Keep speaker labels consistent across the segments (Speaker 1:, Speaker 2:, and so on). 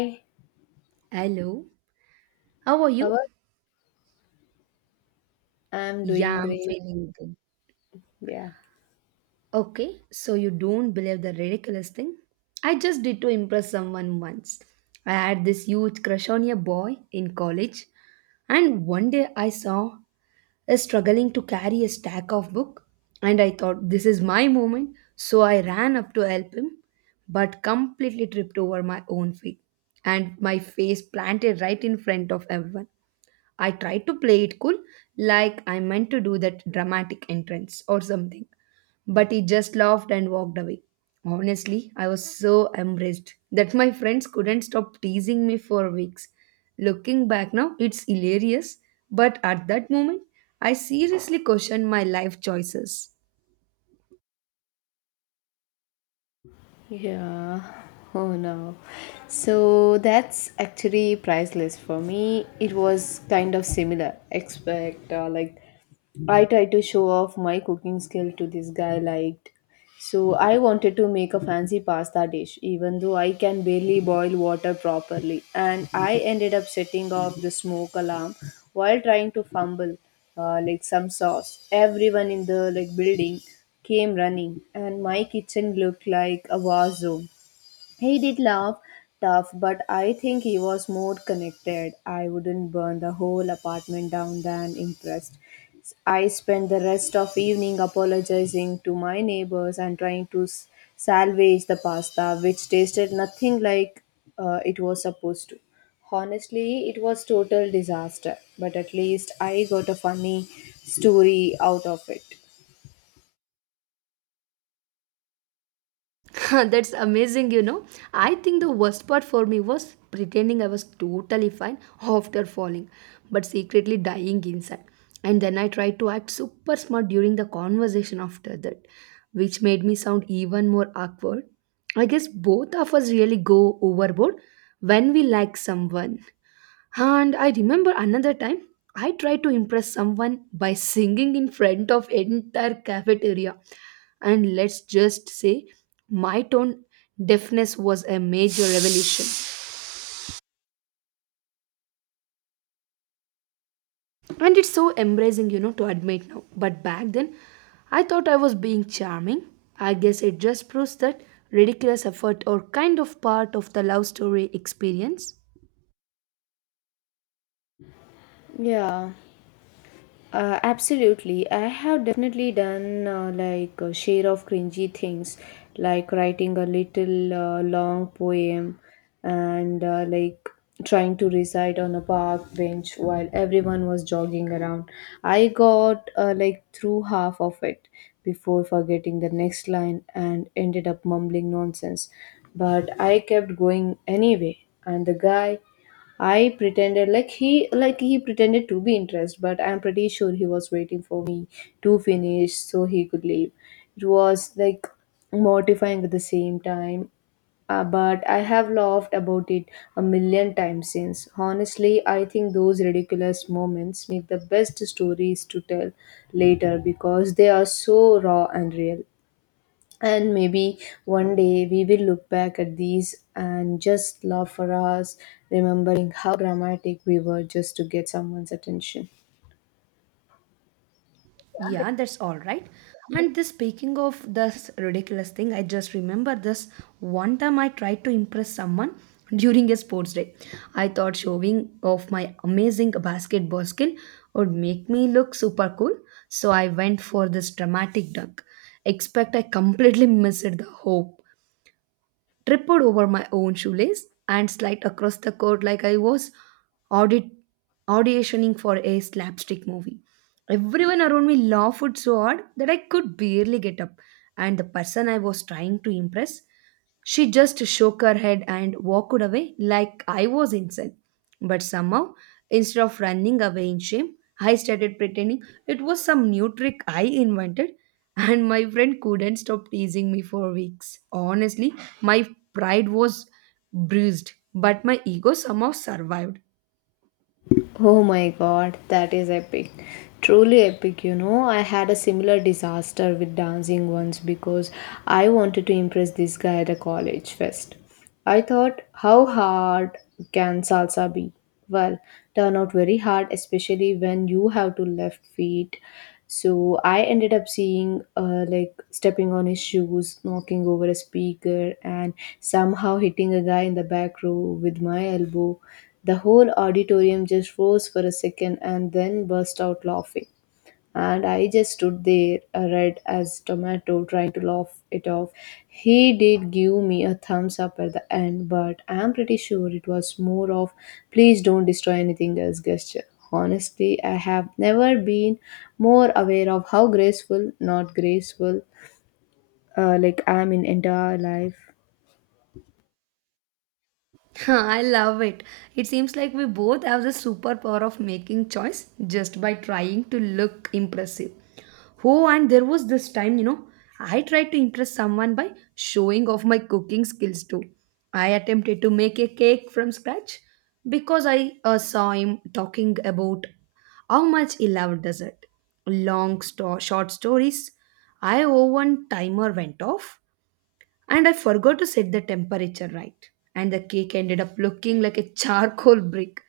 Speaker 1: Hi,
Speaker 2: Hello, how are
Speaker 1: how
Speaker 2: you?
Speaker 1: are I'm doing
Speaker 2: Yeah, I'm
Speaker 1: great.
Speaker 2: feeling good.
Speaker 1: Yeah.
Speaker 2: Okay, so you don't believe the ridiculous thing I just did to impress someone once? I had this huge crush on a boy in college, and one day I saw is struggling to carry a stack of book, and I thought, this is my moment. So I ran up to help him, but completely tripped over my own feet, and my face planted right in front of everyone. I tried to play it cool, like I meant to do that dramatic entrance or something, but he just laughed and walked away. Honestly, I was so embarrassed that my friends couldn't stop teasing me for weeks. Looking back now, it's hilarious, but at that moment, I seriously questioned my life choices.
Speaker 1: Yeah. Oh no. So that's actually priceless for me. It was kind of similar. Expect like I tried to show off my cooking skill to this guy liked. So I wanted to make a fancy pasta dish even though I can barely boil water properly and I ended up setting off the smoke alarm while trying to fumble, like some sauce. Everyone in the like building came running, and my kitchen looked like a war zone. He did laugh tough, but I think he was more connected. I wouldn't burn the whole apartment down than impressed. I spent the rest of evening apologizing to my neighbors and trying to salvage the pasta, which tasted nothing like, it was supposed to. Honestly, it was total disaster, but at least I got a funny story out of it.
Speaker 2: That's amazing. I think the worst part for me was pretending I was totally fine after falling, but secretly dying inside. And then I tried to act super smart during the conversation after that, which made me sound even more awkward. I guess both of us really go overboard when we like someone. And I remember another time I tried to impress someone by singing in front of entire cafeteria, and let's just say my tone deafness was a major revelation. And it's so embracing to admit now, but back then I thought I was being charming. I guess it just proves that ridiculous effort or kind of part of the love story experience.
Speaker 1: Yeah. Absolutely. I have definitely done like a share of cringy things, like writing a little long poem and like trying to recite on a park bench while everyone was jogging around. I got like through half of it before forgetting the next line and ended up mumbling nonsense. But I kept going anyway, and the guy I pretended like he pretended to be interested, but I'm pretty sure he was waiting for me to finish so he could leave. It was like mortifying at the same time. But I have laughed about it a million times since. Honestly, I think those ridiculous moments make the best stories to tell later because they are so raw and real. And maybe one day we will look back at these and just laugh for hours, remembering how dramatic we were just to get someone's attention.
Speaker 2: Yeah, that's all right. And this speaking of this ridiculous thing, I just remember this one time I tried to impress someone during a sports day. I thought showing off my amazing basketball skill would make me look super cool, so I went for this dramatic dunk. Expect I completely missed the hoop, tripped over my own shoelace, and slid across the court like I was audit auditioning for a slapstick movie. Everyone around me laughed so hard that I could barely get up, and the person I was trying to impress, she just shook her head and walked away like I was insane. But somehow, instead of running away in shame, I started pretending it was some new trick I invented, and my friend couldn't stop teasing me for weeks. Honestly, my pride was bruised, but my ego somehow survived.
Speaker 1: Oh my god, that is epic. Truly epic. I had a similar disaster with dancing once because I wanted to impress this guy at a college fest. I thought, how hard can salsa be? Well, turn out very hard, especially when you have to left feet. So I ended up seeing, like, stepping on his shoes, knocking over a speaker, and somehow hitting a guy in the back row with my elbow. The whole auditorium just froze for a second and then burst out laughing, and I just stood there, red as tomato, trying to laugh it off. He did give me a thumbs up at the end, but I'm pretty sure it was more of please don't destroy anything else gesture. Honestly, I have never been more aware of how graceful, not graceful, like I'm in entire life.
Speaker 2: I love it. It seems like we both have the superpower of making choice just by trying to look impressive. Oh, and there was this time, I tried to impress someone by showing off my cooking skills too. I attempted to make a cake from scratch because I saw him talking about how much he loved dessert. Long short stories. I oh, one timer went off, and I forgot to set the temperature right. And the cake ended up looking like a charcoal brick.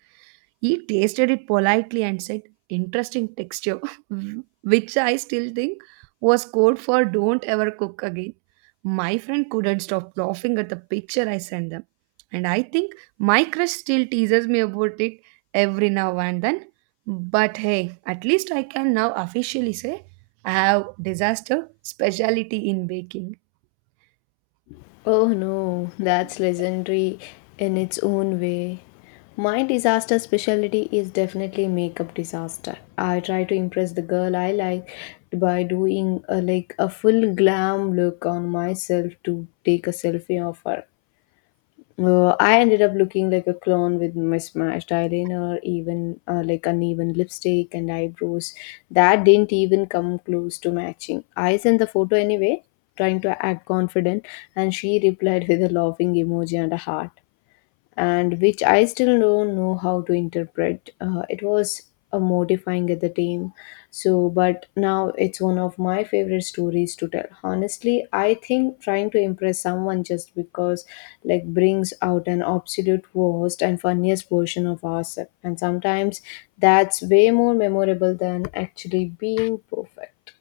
Speaker 2: He tasted it politely and said, "Interesting texture," which I still think was code for don't ever cook again. My friend couldn't stop laughing at the picture I sent them. And I think my crush still teases me about it every now and then. But hey, at least I can now officially say I have disaster specialty in baking.
Speaker 1: Oh no, that's legendary in its own way. My disaster specialty is definitely makeup disaster. I try to impress the girl I like by doing like a full glam look on myself to take a selfie of her. I ended up looking like a clone with mismatched eyeliner, even like uneven lipstick and eyebrows that didn't even come close to matching. I sent the photo anyway, trying to act confident, and she replied with a laughing emoji and a heart and which I still don't know how to interpret. It was a mortifying at the time, so but now it's one of my favorite stories to tell. Honestly, I think trying to impress someone just because like brings out an absolute worst and funniest version of ourselves, and sometimes that's way more memorable than actually being perfect.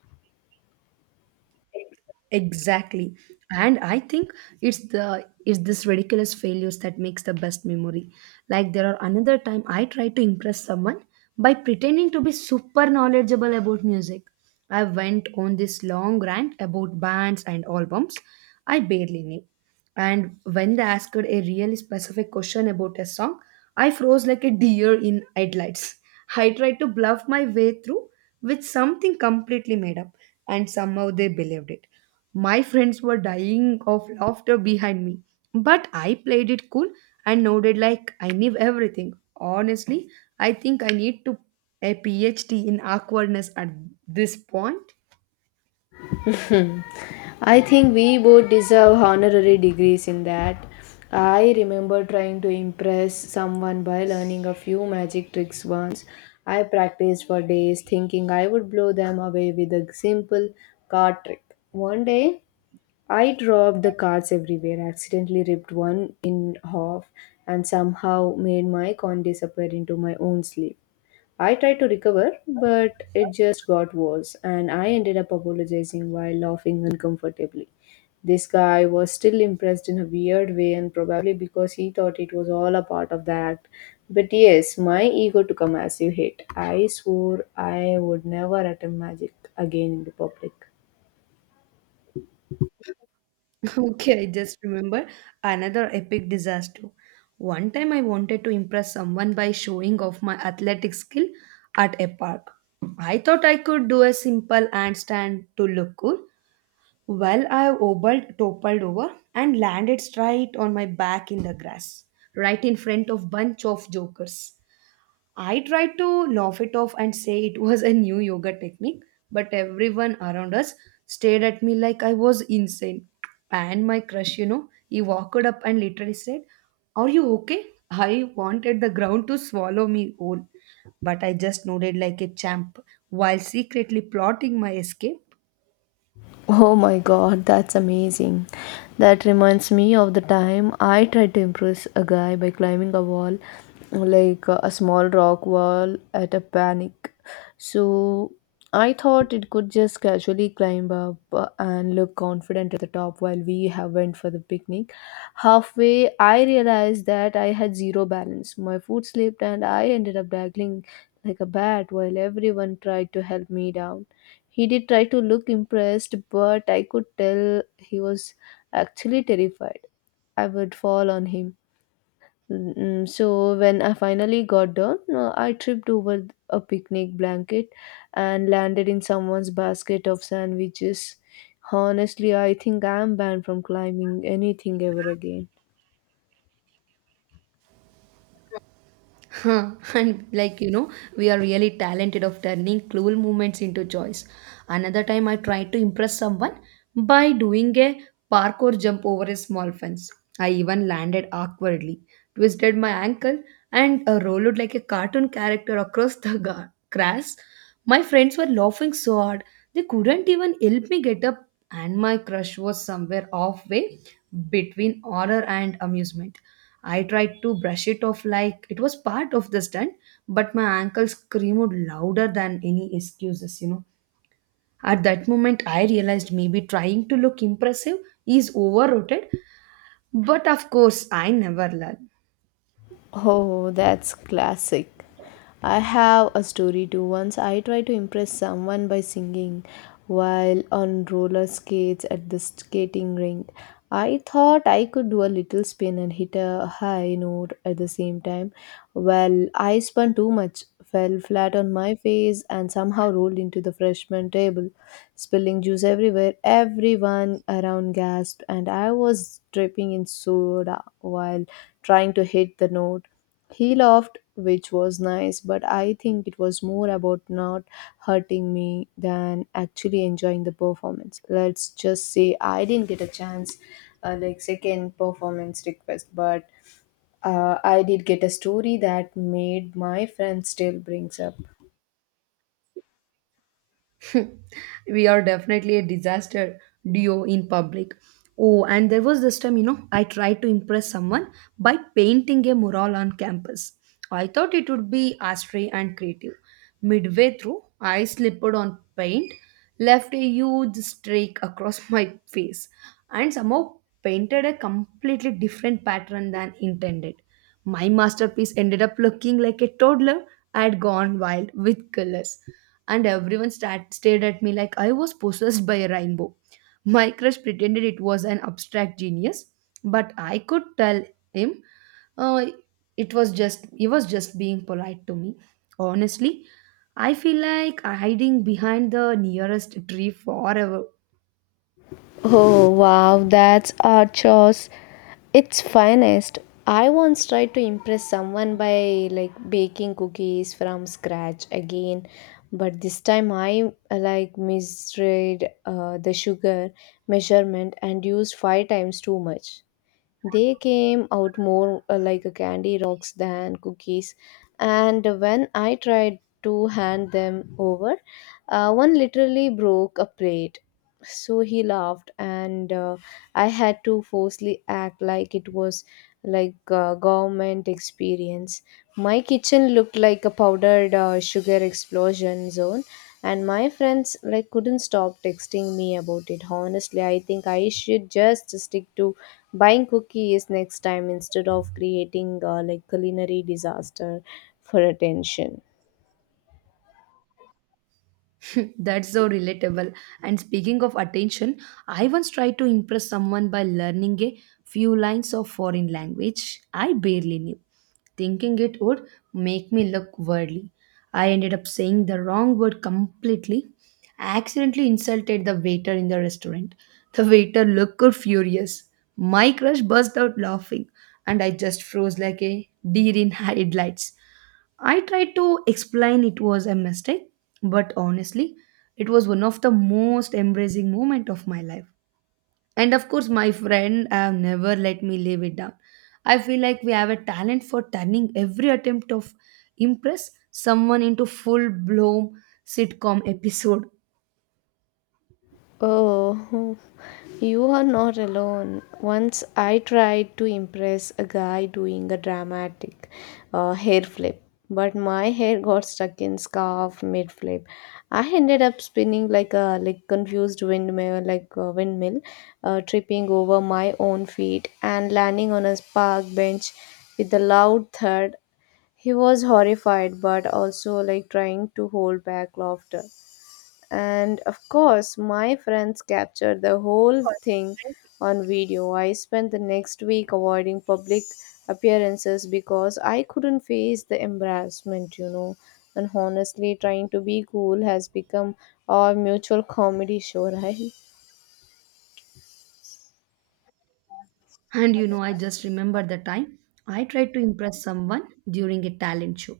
Speaker 2: Exactly. And I think it's this ridiculous failures that makes the best memory. Like there are another time I tried to impress someone by pretending to be super knowledgeable about music. I went on this long rant about bands and albums I barely knew, and when they asked a really specific question about a song, I froze like a deer in headlights. I tried to bluff my way through with something completely made up, and somehow they believed it. My friends were dying of laughter behind me, but I played it cool and nodded like I knew everything. Honestly, I think I need to a PhD in awkwardness at this point.
Speaker 1: I think we both deserve honorary degrees in that. I remember trying to impress someone by learning a few magic tricks once. I practiced for days thinking I would blow them away with a simple card trick. One day, I dropped the cards everywhere, accidentally ripped one in half, and somehow made my coin disappear into my own sleeve. I tried to recover, but it just got worse, and I ended up apologizing while laughing uncomfortably. This guy was still impressed in a weird way, and probably because he thought it was all a part of the act. But yes, my ego took a massive hit. I swore I would never attempt magic again in the public.
Speaker 2: Okay, I just remember another epic disaster. One time I wanted to impress someone by showing off my athletic skill at a park. I thought I could do a simple handstand to look cool. Well, I obbled, toppled over and landed straight on my back in the grass, right in front of bunch of jokers. I tried to laugh it off and say it was a new yoga technique, but everyone around us stared at me like I was insane. And my crush, he walked up and literally said, "Are you okay?" I wanted the ground to swallow me whole, but I just nodded like a champ while secretly plotting my escape.
Speaker 1: Oh my god, that's amazing. That reminds me of the time I tried to impress a guy by climbing a wall, like, a small rock wall at a panic. So I thought it could just casually climb up, and look confident at the top while we have went for the picnic. Halfway, I realized that I had zero balance. My foot slipped and I ended up dangling like a bat while everyone tried to help me down. He did try to look impressed, but I could tell he was actually terrified. I would fall on him. So when I finally got down, I tripped over a picnic blanket and landed in someone's basket of sandwiches. Honestly, I think I am banned from climbing anything ever again.
Speaker 2: Huh, and like we are really talented of turning cruel moments into joys. Another time I tried to impress someone by doing a parkour jump over a small fence. I even landed awkwardly, twisted my ankle, and rolled like a cartoon character across the grass. My friends were laughing so hard they couldn't even help me get up, and my crush was somewhere halfway between horror and amusement. I tried to brush it off like it was part of the stunt, but my ankle screamed louder than any excuses. At that moment, I realized maybe trying to look impressive is overrated, but of course, I never learned.
Speaker 1: Oh, that's classic. I have a story too. Once I tried to impress someone by singing while on roller skates at the skating rink. I thought I could do a little spin and hit a high note at the same time. Well, I spun too much, fell flat on my face, and somehow rolled into the freshman table spilling juice everywhere. Everyone around gasped, and I was dripping in soda while trying to hit the note. He laughed, which was nice, but I think it was more about not hurting me than actually enjoying the performance. Let's just say I didn't get a chance, like second performance request, but I did get a story that made my friend still brings up.
Speaker 2: We are definitely a disaster duo in public. Oh, and there was this time, I tried to impress someone by painting a mural on campus. I thought it would be astray and creative. Midway through, I slipped on paint, left a huge streak across my face, and somehow painted a completely different pattern than intended. My masterpiece ended up looking like a toddler. I had gone wild with colors, and everyone stared at me like I was possessed by a rainbow. My crush pretended it was an abstract genius, but I could tell him uh, it was just he was just being polite to me. Honestly, I feel like hiding behind the nearest tree forever.
Speaker 1: Oh wow, that's archos. It's finest. I once tried to impress someone by like baking cookies from scratch again, but this time I, like misread, the sugar measurement and used five times too much. They came out more, like a candy rocks than cookies. And when I tried to hand them over, one literally broke a plate. So he laughed, and, I had to forcefully act like it was like a government experience. My kitchen looked like a powdered, sugar explosion zone, and my friends like couldn't stop texting me about it. Honestly, I think I should just stick to buying cookies next time instead of creating, like culinary disaster for attention.
Speaker 2: That's so relatable. And speaking of attention, I once tried to impress someone by learning a few lines of foreign language I barely knew, thinking it would make me look worldly. I ended up saying the wrong word completely. I accidentally insulted the waiter in the restaurant. The waiter looked furious. My crush burst out laughing, and I just froze like a deer in headlights. I tried to explain it was a mistake, but honestly, it was one of the most embracing moment of my life. And of course, my friend have never let me live it down. I feel like we have a talent for turning every attempt of impress someone into full blown sitcom episode.
Speaker 1: Oh, you are not alone. Once I tried to impress a guy doing a dramatic, hair flip, but my hair got stuck in scarf mid flip. I ended up spinning like confused windmill, like a windmill, tripping over my own feet and landing on a park bench with a loud thud. He was horrified, but also like trying to hold back laughter. And of course, my friends captured the whole thing on video. I spent the next week avoiding public appearances because I couldn't face the embarrassment. And honestly, trying to be cool has become our mutual comedy show, right?
Speaker 2: And I just remember the time I tried to impress someone during a talent show.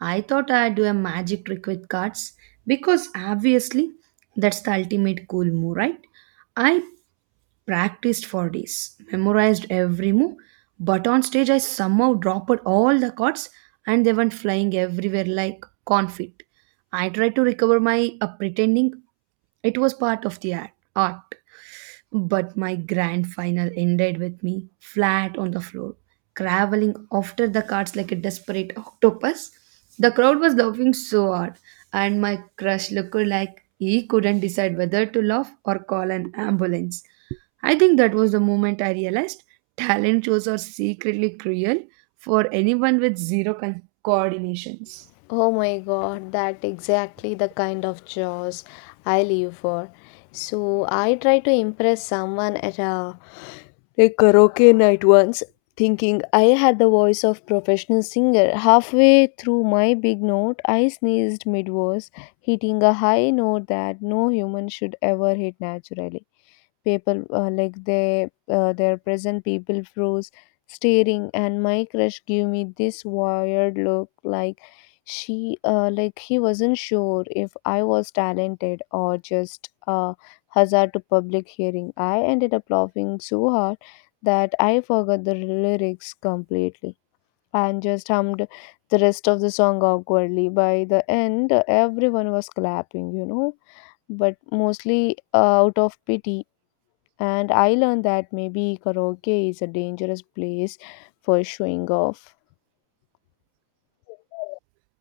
Speaker 2: I thought I'd do a magic trick with cards because obviously that's the ultimate cool move, right? I practiced for days, memorized every move. But on stage, I somehow dropped all the chords, and they went flying everywhere like confit. I tried to recover my pretending it was part of the act, art. But my grand final ended with me flat on the floor, crawling after the cards like a desperate octopus. The crowd was laughing so hard, and my crush looked like he couldn't decide whether to laugh or call an ambulance. I think that was the moment I realized talent shows are secretly cruel for anyone with zero coordinations.
Speaker 1: Oh my god, that exactly the kind of chores I live for. So I try to impress someone at a karaoke night once, thinking I had the voice of professional singer. Halfway through my big note, I sneezed mid-verse, hitting a high note that no human should ever hit naturally. People, like they, their present people froze staring, and my crush gave me this wired look, like she, like he wasn't sure if I was talented or just a hazard to public hearing. I ended up laughing so hard that I forgot the lyrics completely and just hummed the rest of the song awkwardly. By the end, everyone was clapping, but mostly, out of pity. And I learned that maybe karaoke is a dangerous place for showing off.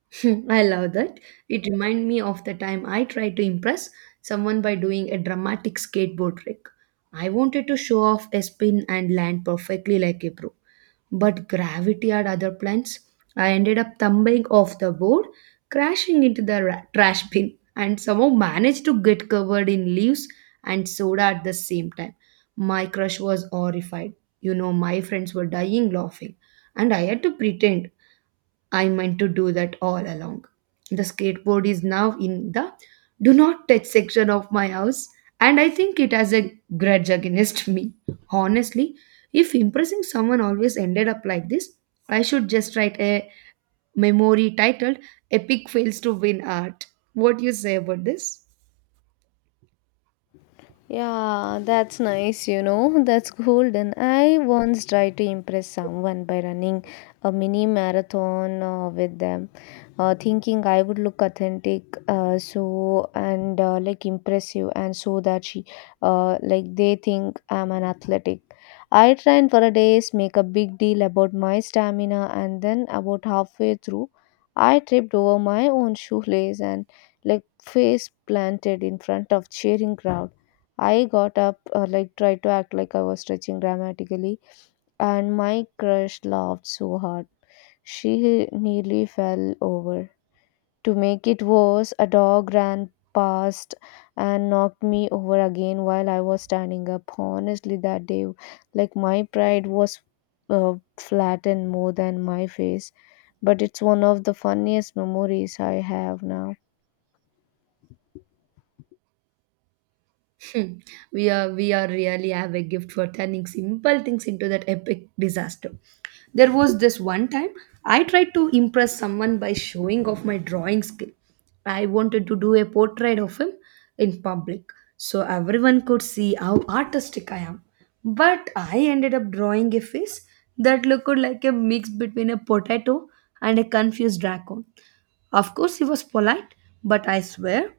Speaker 2: Hmm, I love that. It reminds me of the time I tried to impress someone by doing a dramatic skateboard trick. I wanted to show off a spin and land perfectly like a pro, but gravity had other plans. I ended up tumbling off the board, crashing into the trash bin, and somehow managed to get covered in leaves and soda at the same time. My crush was horrified. My friends were dying laughing, and I had to pretend I meant to do that all along. The skateboard is now in the do not touch section of my house, and I think it has a grudge against me. Honestly, if impressing someone always ended up like this, I should just write a memory titled "Epic Fails to Win Art." What do you say about this?
Speaker 1: Yeah, that's nice. That's golden. I once tried to impress someone by running a mini marathon, with them, thinking I would look authentic, so and, like impressive, and so that like they think I'm an athletic. I trained for a days, make a big deal about my stamina, and then about halfway through, I tripped over my own shoelace and like face planted in front of cheering crowd. I got up, like tried to act like I was stretching dramatically, and my crush laughed so hard. She nearly fell over. To make it worse, a dog ran past and knocked me over again while I was standing up. Honestly, that day, like my pride was, flattened more than my face, but it's one of the funniest memories I have now.
Speaker 2: Hmm. We are really have a gift for turning simple things into that epic disaster. There was this one time I tried to impress someone by showing off my drawing skill. I wanted to do a portrait of him in public so everyone could see how artistic I am. But I ended up drawing a face that looked like a mix between a potato and a confused raccoon. Of course, he was polite, but I swear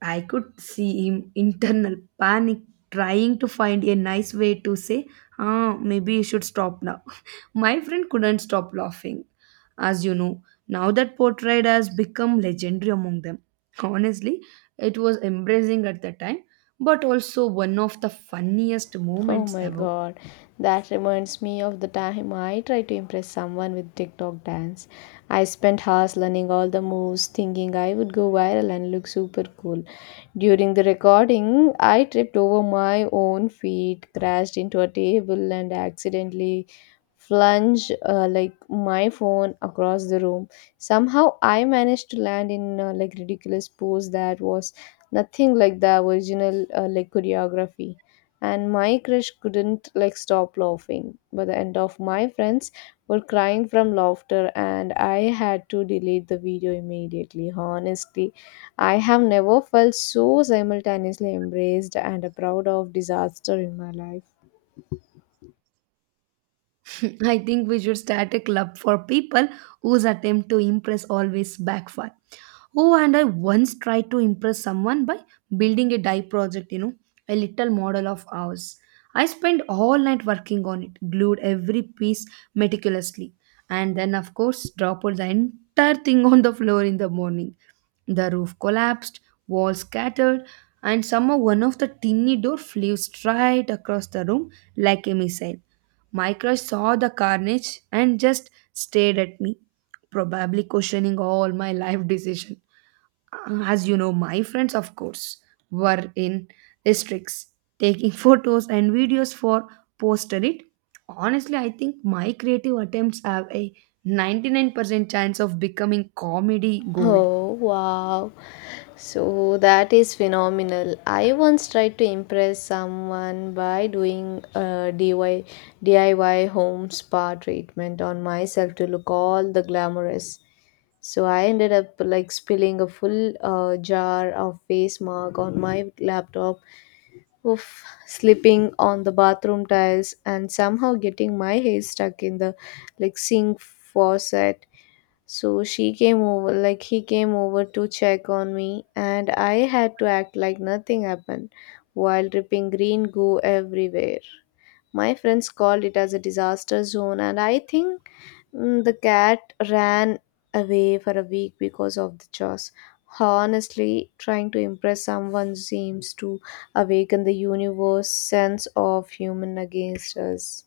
Speaker 2: I could see him internal panic trying to find a nice way to say, "Ah, maybe you should stop now." My friend couldn't stop laughing. As you know, now that portrait has become legendary among them. Honestly, it was embracing at the time, but also one of the funniest
Speaker 1: Oh
Speaker 2: moments
Speaker 1: my
Speaker 2: ever.
Speaker 1: god, that reminds me of the time I tried to impress someone with TikTok dance. I spent hours learning all the moves, thinking I would go viral and look super cool. During the recording, I tripped over my own feet, crashed into a table, and accidentally flung my phone across the room. Somehow, I managed to land in ridiculous pose that was nothing like the original choreography, and my crush couldn't stop laughing. By the end, of my friends were crying from laughter, and I had to delete the video immediately. Honestly, I have never felt so simultaneously embraced and proud of disaster in my life.
Speaker 2: I think we should start a club for people whose attempt to impress always backfire. Oh, and I once tried to impress someone by building a dye project, you know, a little model of ours. I spent all night working on it, glued every piece meticulously, and then, of course, dropped the entire thing on the floor in the morning. The roof collapsed, walls scattered, and somehow one of the tiny door flew straight across the room like a missile. Micro saw the carnage and just stared at me, probably questioning all my life decision. As you know, my friends, of course, were in districts taking photos and videos for poster it. Honestly, I think my creative attempts have a 99% chance of becoming comedy gold.
Speaker 1: Oh wow, so that is phenomenal. I once tried to impress someone by doing a DIY home spa treatment on myself to look all the glamorous. So I ended up spilling a full jar of face mark on my laptop, oof, slipping on the bathroom tiles, and somehow getting my hair stuck in the sink faucet. So she came over, like he came over to check on me, and I had to act like nothing happened while dripping green goo everywhere. My friends called it as a disaster zone, and the cat ran away for a week because of the chores. Honestly, trying to impress someone seems to awaken the universe's sense of human against us.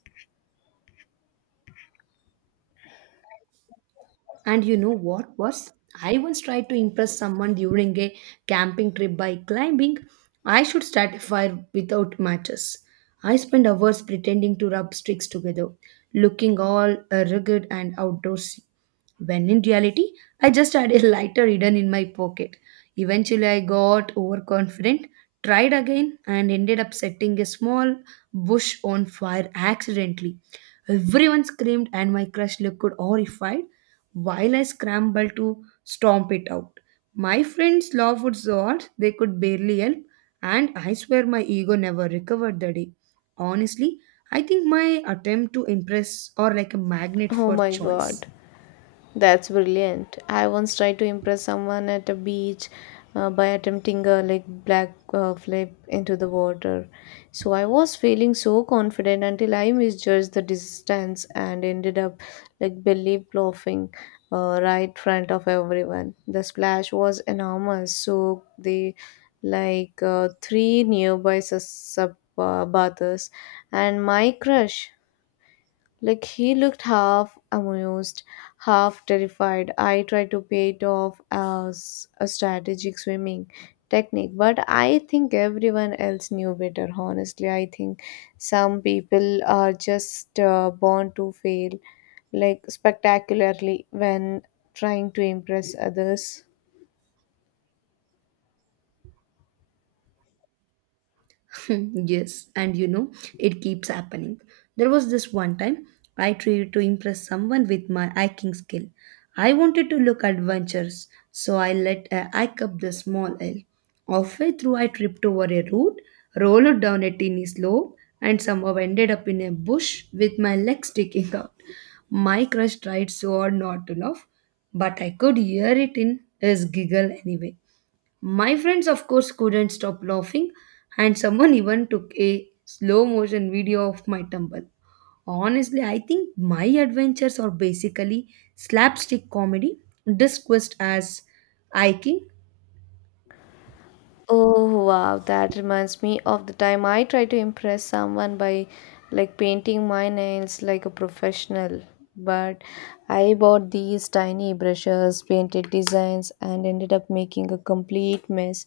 Speaker 2: And you know what was? I once tried to impress someone during a camping trip by climbing. I should start a fire without matches. I spent hours pretending to rub sticks together, looking all rugged and outdoorsy. When in reality, I just had a lighter hidden in my pocket. Eventually, I got overconfident tried again and ended up setting a small bush on fire accidentally. Everyone screamed, and my crush looked horrified while I scrambled to stomp it out. My friends laughed so hard they could barely help, and I swear my ego never recovered the day. Honestly, I think my attempt to impress or like a magnet
Speaker 1: Oh
Speaker 2: for
Speaker 1: my
Speaker 2: choice.
Speaker 1: god. That's brilliant. I once tried to impress someone at a beach by attempting a black flip into the water. So I was feeling so confident until I misjudged the distance and ended up belly plopping right front of everyone. The splash was enormous, so the three nearby sus- sub bathers and my crush, he looked half amused, half terrified. I tried to pay it off as a strategic swimming technique, but I think everyone else knew better. Honestly, I think some people are just born to fail, like spectacularly, when trying to impress others.
Speaker 2: Hmm, yes, and you know, it keeps happening. There was this one time I tried to impress someone with my hiking skill. I wanted to look adventurous, so I let a hike up the small hill. Halfway through, I tripped over a root, rolled down a tiny slope, and somehow ended up in a bush with my legs sticking out. My crush tried so hard not to laugh, but I could hear it in his giggle anyway. My friends, of course, couldn't stop laughing, and someone even took a slow motion video of my tumble. Honestly, I think my adventures are basically slapstick comedy disguised as hiking.
Speaker 1: Oh wow, that reminds me of the time I tried to impress someone by painting my nails like a professional. But I bought these tiny brushes, painted designs, and ended up making a complete mess.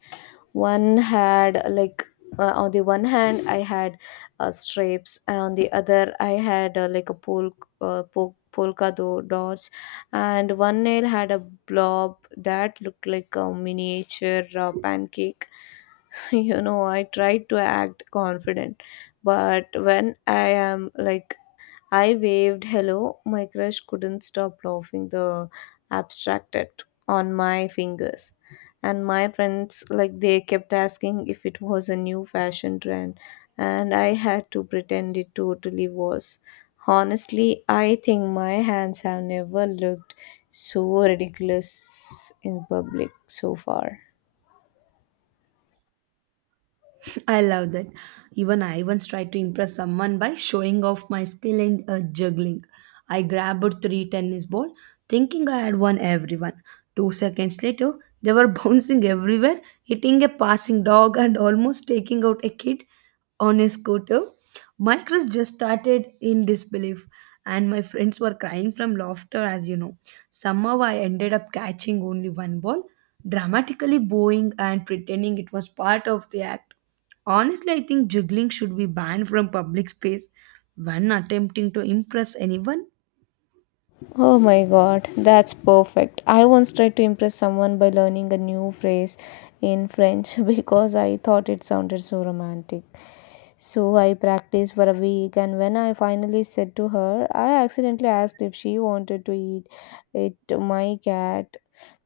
Speaker 1: One had on the one hand I had stripes, and on the other I had polka dots, and one nail had a blob that looked like a miniature pancake. You know, I try to act confident, but when I am like I waved hello, my crush couldn't stop laughing. The abstracted on my fingers, and my friends, like they kept asking if it was a new fashion trend, and I had to pretend it totally was. Honestly, I think my hands have never looked so ridiculous in public so far.
Speaker 2: I love that. Even I once tried to impress someone by showing off my skill in juggling. I grabbed three tennis balls, thinking I had won everyone. 2 seconds later, they were bouncing everywhere, hitting a passing dog and almost taking out a kid on a scooter. My crush just started in disbelief, and my friends were crying from laughter, as you know. Somehow, I ended up catching only one ball, dramatically bowing and pretending it was part of the act. Honestly, I think juggling should be banned from public space when attempting to impress anyone.
Speaker 1: Oh my god, that's perfect. I once tried to impress someone by learning a new phrase in French because I thought it sounded so romantic. So I practiced for a week, and when I finally said to her, I accidentally asked if she wanted to eat it my cat,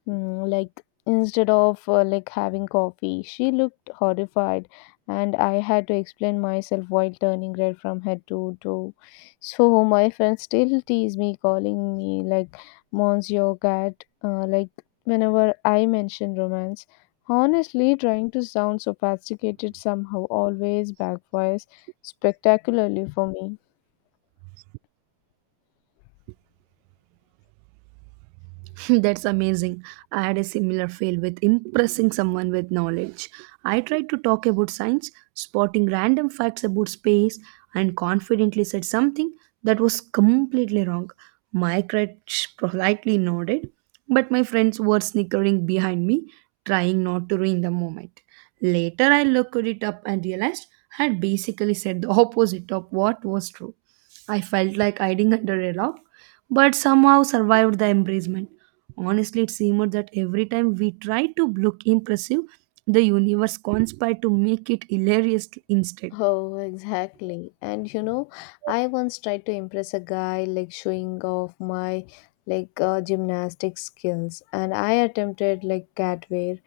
Speaker 1: Instead of having coffee. She looked horrified, and I had to explain myself while turning red from head to toe. So my friends still tease me, calling me like monsieur cat, whenever I mention romance. Honestly, trying to sound sophisticated somehow always backfires spectacularly for me.
Speaker 2: That's amazing. I had a similar fail with impressing someone with knowledge. I tried to talk about science, spotting random facts about space, and confidently said something that was completely wrong. My crutch politely nodded, but my friends were snickering behind me, trying not to ruin the moment. Later, I looked it up and realized I had basically said the opposite of what was true. I felt like hiding under a rock, but somehow survived the embracement. Honestly, it seemed that every time we tried to look impressive, the universe conspired to make it hilarious instead.
Speaker 1: Oh, exactly. And you know, I once tried to impress a guy like showing off my gymnastics skills, and I attempted like cat wear,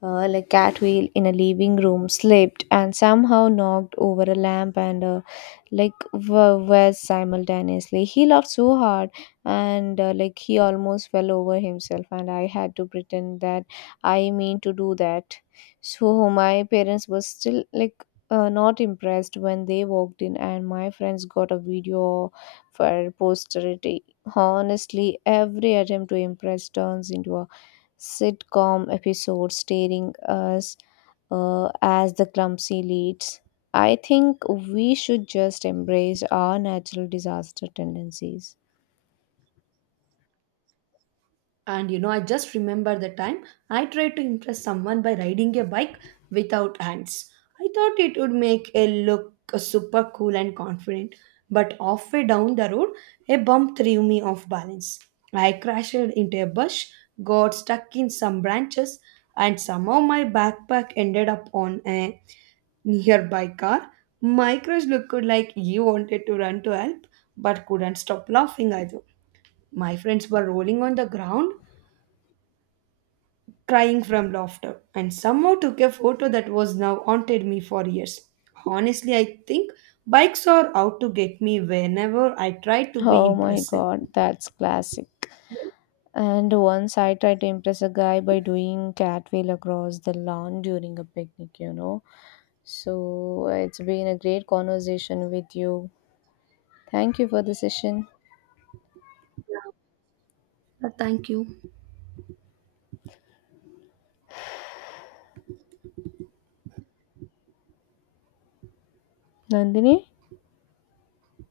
Speaker 1: catwheel in a living room, slipped and somehow knocked over a lamp, and was simultaneously he laughed so hard, and he almost fell over himself, and I had to pretend that I mean to do that. So my parents were still like not impressed when they walked in, and my friends got a video for posterity. Honestly, every attempt to impress turns into a sitcom episode staring us, as the clumsy leads. I think we should just embrace our natural disaster tendencies.
Speaker 2: And you know, I just remember the time I tried to impress someone by riding a bike without hands. I thought it would make a look super cool and confident, but halfway down the road, a bump threw me off balance. I crashed into a bush, got stuck in some branches, and somehow my backpack ended up on a nearby car. My crush looked like he wanted to run to help, but couldn't stop laughing either. My friends were rolling on the ground crying from laughter, and somehow took a photo that was now haunted me for years. Honestly, I think bikes are out to get me whenever I try to be
Speaker 1: Oh my
Speaker 2: impressive.
Speaker 1: god, that's classic. And once I tried to impress a guy by doing catwheel across the lawn during a picnic, you know. So it's been a great conversation with you. Thank you for the session,
Speaker 2: Thank you.
Speaker 1: Nandini.